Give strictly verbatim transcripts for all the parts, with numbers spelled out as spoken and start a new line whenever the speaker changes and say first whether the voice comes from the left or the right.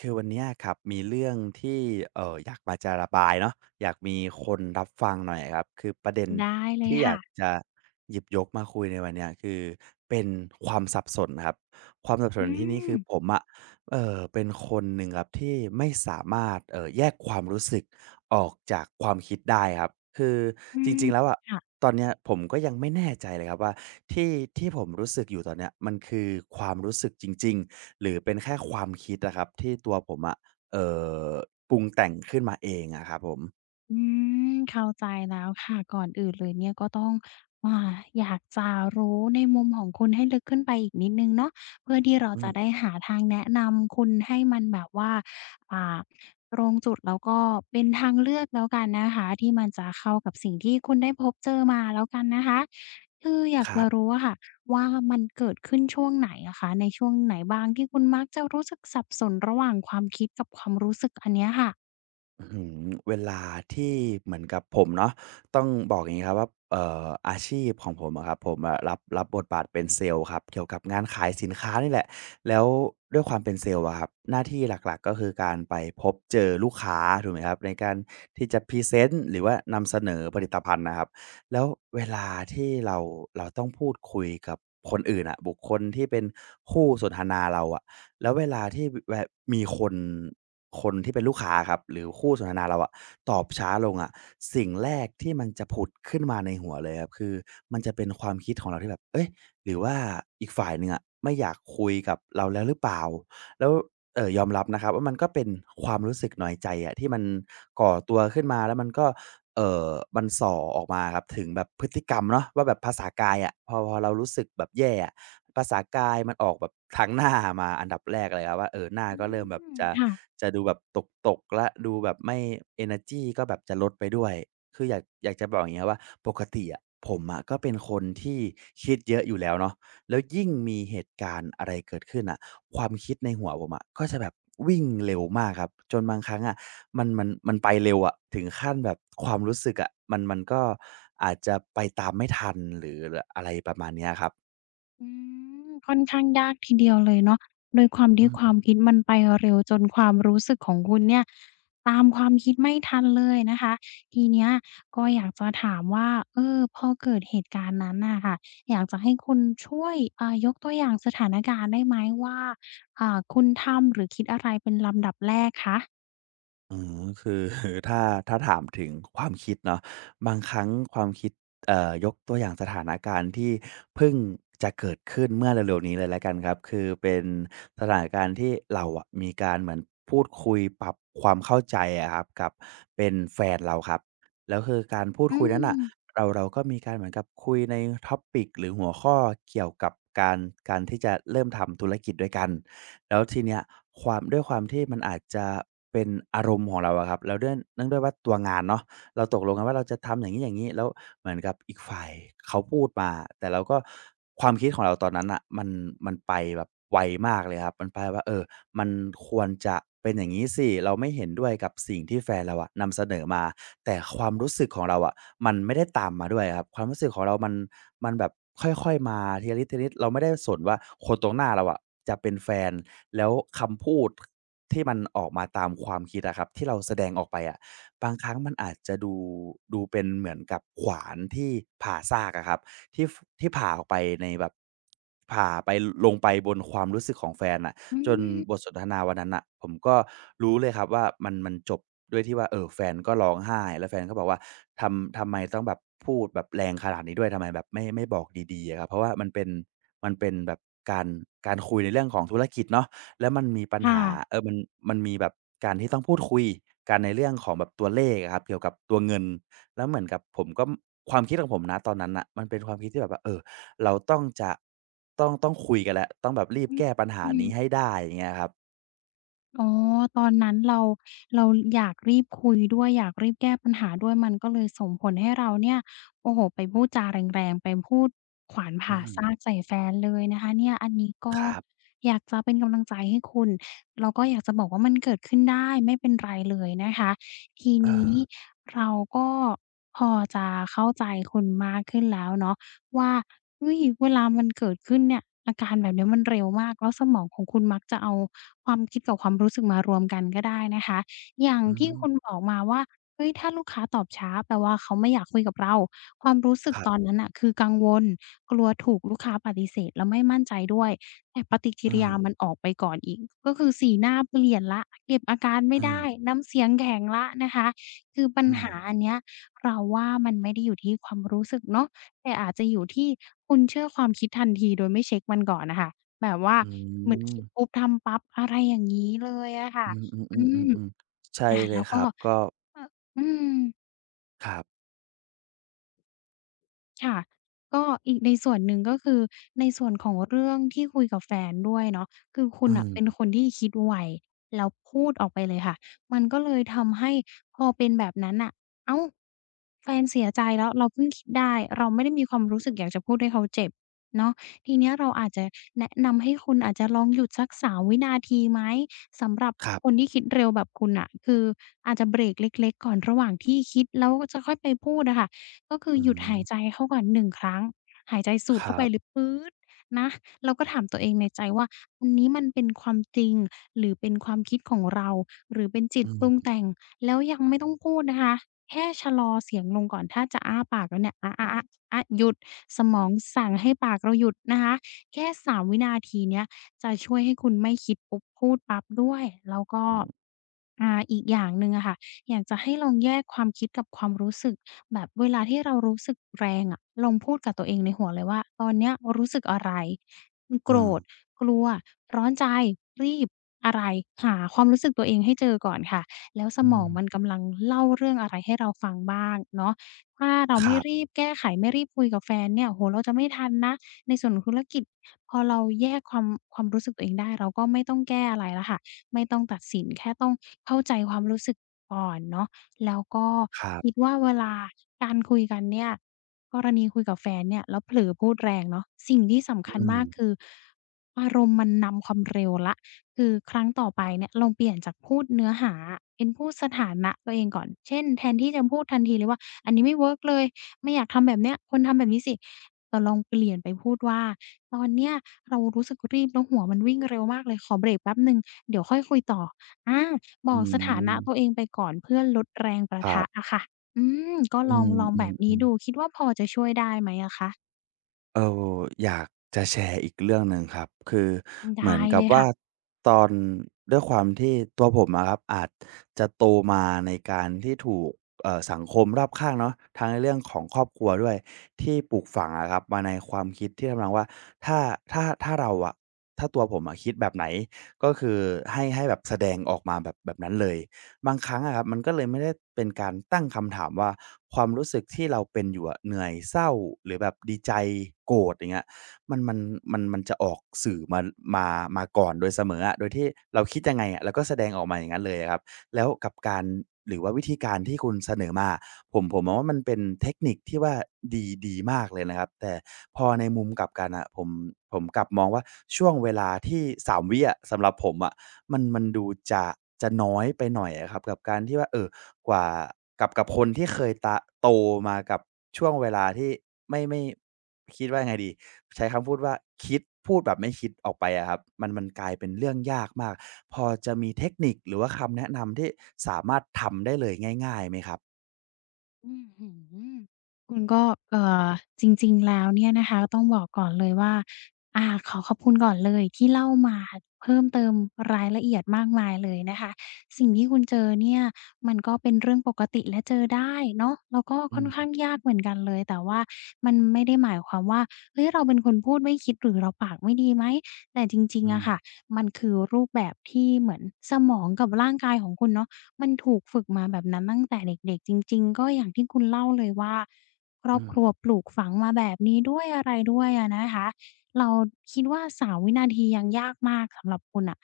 right: คือวันเนี้ยครับมีเรื่องที่เอออยากมาจะระบายเนาะอยากมีคนรับฟังหน่อยครับคือประเด็น
left: ได้เลย
right: ที่อยา
left: ค่ะ
right: กจะหยิบยกมาคุยในวันเนี้ยคือเป็นความสับสนครับความสับส
left: อื
right: นที่นี้
left: ม
right: คือผมอะเอ่อเป็นคนหนึ่งครับที่ไม่สามารถเออแยกความรู้สึก ออกจากความคิดได้ครับคือ
left: อื
right: จ
left: ม
right: ริงๆแล้วอะ
left: ค่ะ
right: ตอนเนี้ยผมก็ยังไม่แน่ใจเลยครับว่าที่ที่ผมรู้สึกอยู่ตอนเนี้ยมันคือความรู้สึกจริงๆหรือเป็นแค่ความคิดอะครับที่ตัวผมอะเอ่อปรุงแต่งขึ้นมาเองอะครับผม
left: อืมเข้าใจแล้วค่ะก่อนอื่นเลยเนี่ยก็ต้องอ่าอยากจะรู้ในมุมของคุณให้ลึกขึ้นไปอีกนิดหนึ่งเนาะเพื่อที่เรา
right: อื
left: จะ
right: ม
left: ได้หาทางแนะนำคุณให้มันแบบว่าอ่าตรงจุดแล้วก็เป็นทางเลือกแล้วกันนะคะที่มันจะเข้ากับสิ่งที่คุณได้พบเจอมาแล้วกันนะคะคืออยา
right: ค
left: ก
right: รั
left: จะ
right: บ
left: รู้อะค่ะว่ามันเกิดขึ้นช่วงไหนอะคะในช่วงไหนบ้างที่คุณมักจะรู้สึกสับสนระหว่างความคิดกับความรู้สึกอันเนี้ยค่ะ
right: อื้อหือเวลาที่เหมือนกับผมเนาะต้องบอกอย่างนี้ครับว่าเอ่ออาชีพของผมอะครับผมอะรับรับบทบาทเป็นเซลส์ครับเกี่ยวกับงานขายสินค้านี่แหละแล้วด้วยความเป็นเซลล์อะครับหน้าที่หลักๆก็คือการไปพบเจอลูกค้าถูกไหมครับในการที่จะพรีเซนต์หรือว่านำเสนอผลิตภัณฑ์นะครับแล้วเวลาที่เราเราต้องพูดคุยกับคนอื่นอะบุคคลที่เป็นคู่สนทนาเราอะแล้วเวลาที่แบบมีคน คนที่เป็นลูกค้าครับหรือคู่สนทนาเราอะตอบช้าลงอะสิ่งแรกที่มันจะผุดขึ้นมาในหัวเลยครับคือมันจะเป็นความคิดของเราที่แบบเอ๊ะหรือว่าอีกฝ่ายหนึ่งอะไม่อยากคุยกับเราแล้วหรือเปล่าแล้วเอ่อยอมรับนะครับว่ามันก็เป็นความรู้สึกน้อยใจอะที่มันก่อตัวขึ้นมาแล้วมันก็เอ่อมันส่อออกมาครับถึงแบบพฤติกรรมเนาะว่าแบบภาษากายอะพอพอเรารู้สึกแบบแย่อะ ภาษากายมันออกแบบทางหน้ามาอันดับแรกเลยครับว่าเออหน้า
left: อื
right: ก็เริ่มแบบ
left: ม
right: จะ
left: ค่ะ
right: จะดูแบบตกๆแล้วดูแบบไม่เอเนอร์จีก็แบบจะลดไปด้วยคืออยากอยากจะบอกอย่างงี้ครับว่าปกติอะผมอะก็เป็นคนที่คิดเยอะอยู่แล้วเนาะแล้วยิ่งมีเหตุการณ์อะไรเกิดขึ้นน่ะความคิดในหัวผมอะก็จะแบบวิ่งเร็วมากครับจนบางครั้งอะมันมันมันไปเร็วอะถึงขั้นแบบความรู้สึกอะมันมันก็อาจจะไปตามไม่ทันหรือรอะไรประมาณเนี้ยครับ
left: อืมค่อนข้างยากทีเดียวเลยเนาะโดยความ
right: อื
left: ที่ควา
right: ม
left: มคิดมันไปเร็วจนความรู้สึกของคุณเนี่ยตามความคิดไม่ทันเลยนะคะทีเนี้ยก็อยากจะถามว่าเออพอเกิดเหตุการณ์นั้นน่ะค่ะอยากจะให้คุณช่วยอ่ายกตัวอย่างสถานการณ์ได้ไหมว่าอ่าคุณทำหรือคิดอะไรเป็นลำดับแรกคะ
right: อืมคือ ถ้าถ้าถามถึงความคิดเนาะบางครั้งความคิดเอ่อยกตัวอย่างสถานการณ์ที่เพิ่งจะเกิดขึ้นเมื่อเร็วๆนี้เลยแล้วกันครับคือเป็นสถานการณ์ที่เราอะมีการเหมือนพูดคุยปรับความเข้าใจอะครับกับเป็นแฟนเราครับแล้วคือการพูด
left: อื
right: คุยนั้นอะ
left: ม
right: เราเราก็มีการเหมือนกับคุยในท็อปปิกหรือหัวข้อเกี่ยวกับการการที่จะเริ่มทำธุรกิจด้วยกัน แล้วทีเนี้ยความด้วยความที่มันอาจจะเป็นอารมณ์ของเราอะครับแล้วด้วยเนื่องด้วยว่าตัวงานเนาะเราตกลงกันว่าเราจะทำอย่างนี้อย่างนี้แล้วเหมือนกับอีกฝ่ายเขาพูดมาแต่เราก็ความคิดของเราตอนนั้นอะมันมันไปแบบไวมากเลยครับมันไปว่าเออ มันควรจะเป็นอย่างนี้สิเราไม่เห็นด้วยกับสิ่งที่แฟนเราอะนำเสนอมาแต่ความรู้สึกของเราอะมันไม่ได้ตามมาด้วยอะครับความรู้สึกของเรามันมันแบบค่อยๆมาทีละนิดๆเราไม่ได้สนว่าคนตรงหน้าเราอะจะเป็นแฟนแล้วคำพูดที่มันออกมาตามความคิดอะครับที่เราแสดงออกไปอะบางครั้งมันอาจจะดูดูเป็นเหมือนกับขวานที่ผ่าซากอะครับที่ฟที่ผ่าออกไปในแบบผ่าไปลงไปบนความรู้สึกของแฟนน่ะ
left: อื
right: จนบท
left: ม
right: สนทนาวันนั้นน่ะผมก็รู้เลยครับว่ามันมันจบด้วยที่ว่าเอ่อแฟนก็ร้องไห้แล้วแฟนก็บอกว่าทำทำไมต้องแบบพูดแบบแรงขนาดนี้ด้วยทำไมแบบไม่ไม่บอกดีๆอะครับเพราะว่ามันเป็นมันเป็นแบบการการคุยในเรื่องของธุรกิจเนาะแล้วมันมีปัญ
left: ค่ะ
right: หาเอ่อมันมันมีแบบการที่ต้องพูดคุยกันในเรื่องของแบบตัวเลขอะครับเกี่ยวกับตัวเงินแล้วเหมือนกับผมก็ความคิดของผมณตอนนั้นน่ะมันเป็นความคิดที่แบบว่าเออ เราต้องจะต้องต้องคุยกันแล้วต้องแบบรีบ
left: อ
right: แก้ปัญหา
left: ื
right: นี้
left: ม
right: ให้ได้อย่างเงี้ยครับ
left: อ๋อตอนนั้นเราเราอยากรีบคุยด้วยอยากรีบแก้ปัญหาด้วยมันก็เลยส่งผลให้เราเนี่ยโอ้โฮไปพูดจาแรงๆไปพูดขวาน
right: อื
left: ผ่าซาก
right: ม
left: ใส่แฟนเลยนะคะเนี่ยอันนี้ก็
right: ครับ
left: อยากจะเป็นกำลังใจให้คุณแล้วก็อยากจะบอกว่ามันเกิดขึ้นได้ไม่เป็นไรเลยนะคะที
right: เอ
left: นี้
right: อ
left: เราก็พอจะเข้าใจคุณมากขึ้นแล้วเนาะ ว่าเฮ้ยเวลามันเกิดขึ้นเนี่ยอาการแบบเนี้ยมันเร็วมาก แล้วสมองของคุณมักจะเอาความคิดกับความรู้สึกมารวมกันก็ได้นะคะ อย่าง
right: อื
left: ที่
right: ม
left: คุณบอกมาว่า เฮ้ยถ้าลูกค้าตอบช้าแปลว่าเขาไม่อยากคุยกับเรา ความรู้สึก
right: ครั
left: ตอน
right: บ
left: นั้นน่ะคือกังวลกลัวถูกลูกค้าปฏิเสธแล้วไม่มั่นใจด้วยแต่ปฏิกิ
right: เอ
left: ริยา
right: อ
left: มันออกไปก่อนอีกก็คือสีหน้าเปลี่ยนแล้วเก็บอาการไม่ได้
right: ๆๆ
left: น้ำเสียงแข็งแล้วนะคะคือปัญ
right: อื
left: หา
right: ม
left: อันเนี้ยเราว่ามันไม่ได้อยู่ที่ความรู้สึกเนาะ แต่อาจจะอยู่ที่คุณเชื่อความคิดทันทีโดยไม่เช็กมันก่อนน่ะค่ะแบบว่า
right: อื
left: เหมือนคิดปุ๊บทำปั๊บอะไรอย่างงี้เลยอะค่ะ
right: ม
left: อืม
right: ๆๆๆๆใช่
left: อา
right: เล
left: แล้
right: ย
left: ว
right: ค
left: ก็
right: รับก็
left: เอ่ออืม
right: ครับ
left: ค่ะก็อีกในส่วนหนึ่งก็คือในส่วนของเรื่องที่คุยกับแฟนด้วยเนาะคือคุ
right: อื
left: ณน่ะเป็น
right: ม
left: คนที่คิดไวแล้วพูดออกไปเลยค่ะมันก็เลยทำให้พอเป็นแบบนั้นน่ะอ้าวแฟนเสียใจแล้วเราเพิ่งคิดได้เราไม่ได้มีความรู้สึกอยากจะพูดให้เขาเจ็บเนาะทีเนี้ยเราอาจจะแนะนำให้คุณอาจจะลองหยุดสักสามวินาทีไหมสำหรับ
right: ครั
left: คน
right: บ
left: ที่คิดเร็วแบบคุณน่ะคืออาจจะเบรกเล็กๆก่อนระหว่างที่คิดแล้วจะค่อยไปพูดอะค่ะ ก็คือ
right: อื
left: หยุด
right: ม
left: หายใจเข้าก่อนหนึ่งครั้งหายใจสู
right: ค
left: ด
right: รั
left: เข้าไปลึก
right: บ
left: ปื๊ดนะเราก็ถามตัวเองในใจว่าอันนี้มันเป็นความจริงหรือเป็นความคิดของเราหรือเป็นจิตปรุง
right: อื
left: แต่งแล้วยังไม่ต้องพูดนะคะแค่ชะลอเสียงลงก่อนถ้าจะอ้าปากแล้วเนี่ยอะอะอะะหยุดสมองสั่งให้ปากเราหยุดนะคะแค่สามวินาทีเนี้ยจะช่วยให้คุณไม่คิดปุ๊บพูดปั๊บด้วยแล้วก็
right: มๆ
left: อ่าอีกอย่างหนึ่งอะค่ะอยากจะให้ลองแยกความคิดกับความรู้สึก แบบเวลาที่เรารู้สึกแรงอะลองพูดกับตัวเองในหัวเลยว่าตอนเนี้ยรู้สึกอะไรมัน
right: เอ
left: โกร
right: อ
left: ธกลัวร้อนใจรีบอะไรหาความรู้สึกตัวเองให้เจอก่อนค่ะแล้วส
right: อื
left: มองมัน
right: ม
left: กำลังเล่าเรื่องอะไรให้เราฟังบ้างเนาะถ้าเรา
right: ค
left: ไม่
right: รั
left: รีบแก้ไขไม่รีบคุยกับแฟนเนี่ยโอ้โฮเราจะไม่ทันนะในส่วนของธุรกิจพอเราแยกความความรู้สึกตัวเองได้เราก็ไม่ต้องแก้อะไรแล้วค่ะไม่ต้องตัดสินแค่ต้องเข้าใจความรู้สึกก่อนเนาะ แล้วก็คิด
right: บ
left: ว่าเวลาการคุยกันเนี่ยกรณีคุยกับแฟนเนี่ยแล้วเผลอพูดแรงเนาะสิ่งที่
right: ๆ
left: สำ
right: อื
left: คัญ
right: ม
left: มากคืออารมณ์มันนำความเร็วแล้วคือครั้งต่อไปเนี่ยลองเปลี่ยนจากพูดเนื้อหาอะเป็นพูดสถานะตัวเองก่อนเช่นแทนที่จะพูดทันทีเลยว่าอันนี้ไม่เวิร์กเลยไม่อยากทำแบบเนี้ยคุทำแบบนี้สิเราลองเปลี่ยนไปพูดว่าตอนเนี้ยเรารู้สึกรีบแล้วหัวมันวิ่งเร็วมากเลยขอเบรกแป๊บหนึ่งเดี๋ยวค่อยคุยต่ออา บ
right: อื
left: อกสถานะตัว
right: ม
left: เองไปก่อนเพื่อลดแรงประ
right: ครั
left: ทะ
right: บ
left: อะค่ะ อืม ก็
right: อื
left: ลองลองแบบนี้
right: มๆ
left: ดู
right: ๆ
left: คิดว่าพอจะช่วยได้ไหมอะคะ
right: เอออยากจะแชร์อีกเรื่องหนึ่งครับ คือเหมือ
left: ได้
right: นกั
left: เล
right: บ
left: ย
right: ว่า
left: ค่ะ
right: ตอนด้วยความที่ตัวผมอะครับอาจจะโตมาในการที่ถูกเอ่อสังคมรอบข้างเนาะทั้งในเรื่องของครอบครัวด้วยที่ปลูกฝังอะครับมาในความคิดที่ทำนองว่าถ้าถ้าถ้าเราอะถ้าตัวผมอะคิดแบบไหนก็คือให้ให้แบบแสดงออกมาแบบแบบนั้นเลย บางครั้งอะครับมันก็เลยไม่ได้เป็นการตั้งคำถามว่าความรู้สึกที่เราเป็นอยู่อะเหนื่อยเศร้าหรือแบบดีใจโกรธอย่างเงี้ยมันมันมันมันจะออกสื่อมามามาก่อนโดยเสมออะโดยที่เราคิดยังไงอะเราก็แสดงออกมาอย่างงั้นเลยอะครับแล้วกับการหรือว่าวิธีการที่คุณเสนอมาผมผมมองว่ามันเป็นเทคนิคที่ว่าดีดีมากเลยนะครับแต่พอในมุมกลับกันอะผมผมกลับมองว่าช่วงเวลาที่สามวิอะสำหรับผมอะ มันมันดูจะจะน้อยไปหน่อยอะครับกับการที่ว่าเอ่อกว่ากับกับคนที่เคยตะโตมากับช่วงเวลาที่ไม่ไม่คิดว่ายังไงดีใช้คำพูดว่าคิดพูดแบบไม่คิดออกไปอะครับมันมันกลายเป็นเรื่องยากมากพอจะมีเทคนิคหรือว่าคำแนะนำที่สามารถทำได้เลยง่ายๆไหมครับ
left: อื้อฮือคุณก็เอ่อจริงๆแล้วเนี่ยนะคะต้องบอกก่อนเลยว่าอ่าขอขอบคุณก่อนเลยที่เล่ามาเพิ่มเติมรายละเอียดมากมายเลยนะคะสิ่งที่คุณเจอเนี่ยมันก็เป็นเรื่องปกติและเจอได้เนาะแล้วก็ค่
right: อื
left: อนข้าง
right: ม
left: ยากเหมือนกันเลยแต่ว่ามันไม่ได้หมายความว่าเฮ้ยเราเป็นคนพูดไม่คิดหรือเราปากไม่ดีไหมแต่จริง
right: อื
left: ๆ
right: ม
left: อะค่ะมันคือรูปแบบที่เหมือนสมองกับร่างกายของคุณเนาะ มันถูกฝึกมาแบบนั้นตั้งแต่เด็กๆจริงๆก็อย่างที่คุณเล่าเลยว่าครอ
right: อื
left: บ
right: ม
left: ครัวปลูกฝังมาแบบนี้ด้วยอะไรด้วยอะนะคะเราคิดว่าสามวินาทียังยากมากสำหรับคุณน่ะ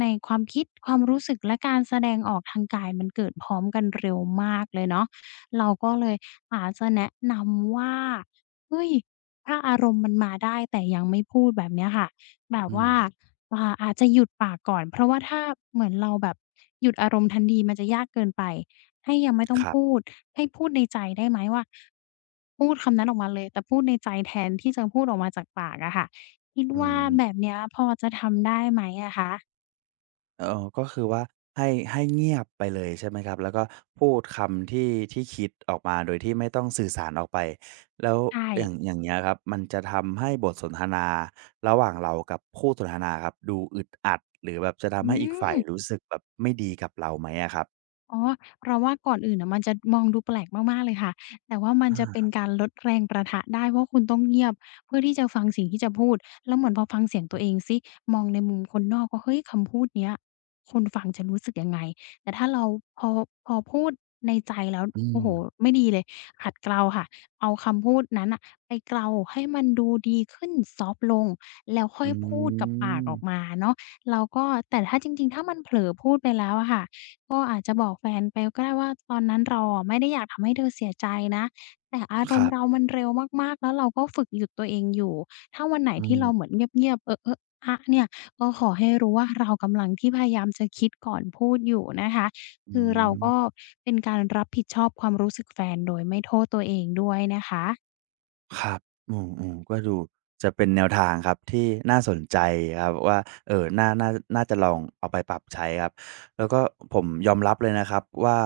left: ในความคิดความรู้สึกและการแสดงออกทางกายมันเกิดพร้อมกันเร็วมากเลยเนาะเราก็เลยอาจจะแนะนำว่าเฮ้ยถ้าอารมณ์มันมาได้แต่ยังไม่พูดแบบเนี้ยค่ะแบบ
right: อื
left: ว่า
right: ม
left: อ่าอาจจะหยุดปากก่อนเพราะว่าถ้าเหมือนเราแบบหยุดอารมณ์ทันทีมันจะยากเกินไปให้ยังไม่ต้อ
right: ค
left: ง
right: รั
left: พู
right: บ
left: ดให้พูดในใจได้ไหมว่าพูดคำนั้นออกมาเลยแต่พูดในใจแทนที่จะพูดออกมาจากปากอะค่ะคิด
right: อื
left: ว่า
right: ม
left: แบบเนี้ยพอจะทำได้ไหมอะคะ
right: เอ่อก็คือว่าให้ให้เงียบไปเลยใช่ไหมครับ แล้วก็พูดคำที่ที่คิดออกมาโดยที่ไม่ต้องสื่อสารออกไป แล้ว
left: ใช่
right: อย่างอย่างเงี้ยครับมันจะทำให้บทสนทนาระหว่างเรากับคู่สนทนาครับดูอึดอัดหรือแบบจะทำ
left: อื
right: ให้อีก
left: ม
right: ฝ่ายรู้สึกแบบไม่ดีกับเราไหมอะครับ
left: อ๋อเราว่าก่อนอื่นน่ะมันจะมองดูแปลกมากๆเลยค่ะแต่ว่ามัน
right: อา
left: จะเป็นการลดแรงประทะได้เพราะคุณต้องเงียบเพื่อที่จะฟังสิ่งที่จะพูดแล้วเหมือนพอฟังเสียงตัวเองสิมองในมุมคนนอกว่าเฮ้ยคำพูดเนี้ยคนฟังจะรู้สึกยังไงแต่ถ้าเราพอพอพูดในใจแล้ว
right: อื
left: โอ้
right: ม
left: โฮไม่ดีเลยขัดเกลาค่ะเอาคำพูดนั้นน่ะไปเกลาให้มันดูดีขึ้นซอฟต์ลงแล้วค่
right: อื
left: อยพูดกับปาก
right: ม
left: ออกมาเนาะแล้วก็แต่ถ้าจริงๆถ้ามันเผลอพูดไปแล้วอะค่ะ ก็อาจจะบอกแฟนไปก็ได้ว่าตอนนั้นเราอะไม่ได้อยากทำให้เธอเสียใจนะแต่อาร
right: ค
left: ม
right: รั
left: ณ์เรา
right: บ
left: มันเร็วมากๆแล้วเราก็ฝึกหยุดตัวเองอยู่ถ้าวันไหน
right: อื
left: ที่
right: ม
left: เราเหมือนเงียบๆเอะๆอะเนี่ยก็ขอให้รู้ว่าเรากำลังที่พยายามจะคิดก่อนพูดอยู่นะคะ
right: อื
left: คือเรา
right: ม
left: ก็เป็นการรับผิดชอบความรู้สึกแฟนโดยไม่โทษตัวเองด้วยนะคะ
right: ครับอืมอืมก็ดูจะเป็นแนวทางครับที่น่าสนใจครับว่าเอ่อน่าน่าน่าจะลองเอาไปปรับใช้ครับ แล้วก็ผมยอมรับเลยนะครับว่า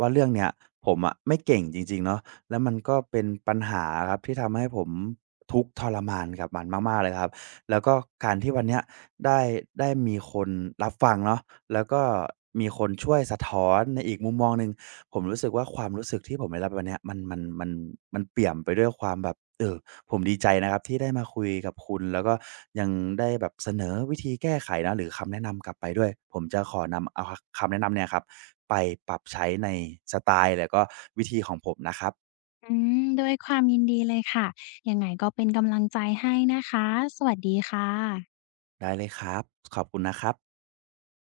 right: ว่าเรื่องเนี้ยผมอะไม่เก่งจริงๆเนาะแล้วมันก็เป็นปัญหาครับที่ทำให้ผมทุกข์ทรมานกับมันมากๆเลยครับแล้วก็การที่วันเนี้ยได้ได้มีคนรับฟังเนาะแล้วก็มีคนช่วยสะท้อนในอีกมุมมองหนึ่ง ผมรู้สึกว่าความรู้สึกที่ผมได้รับวันเนี้ยมันมันมันมันเปี่ยมไปด้วยความแบบเอ่อผมดีใจนะครับที่ได้มาคุยกับคุณแล้วก็ยังได้แบบเสนอวิธีแก้ไขนะหรือคำแนะนำกลับไปด้วยผมจะขอนำเอาคำแนะนำเนี่ยครับไปปรับใช้ในสไตล์แล้วก็วิธีของผมนะครับ
left: อืมด้วยความยินดีเลยค่ะยังไงก็เป็นกำลังใจให้นะคะสวัสดีค่ะ
right: ได้เลยครับขอบคุณนะครับ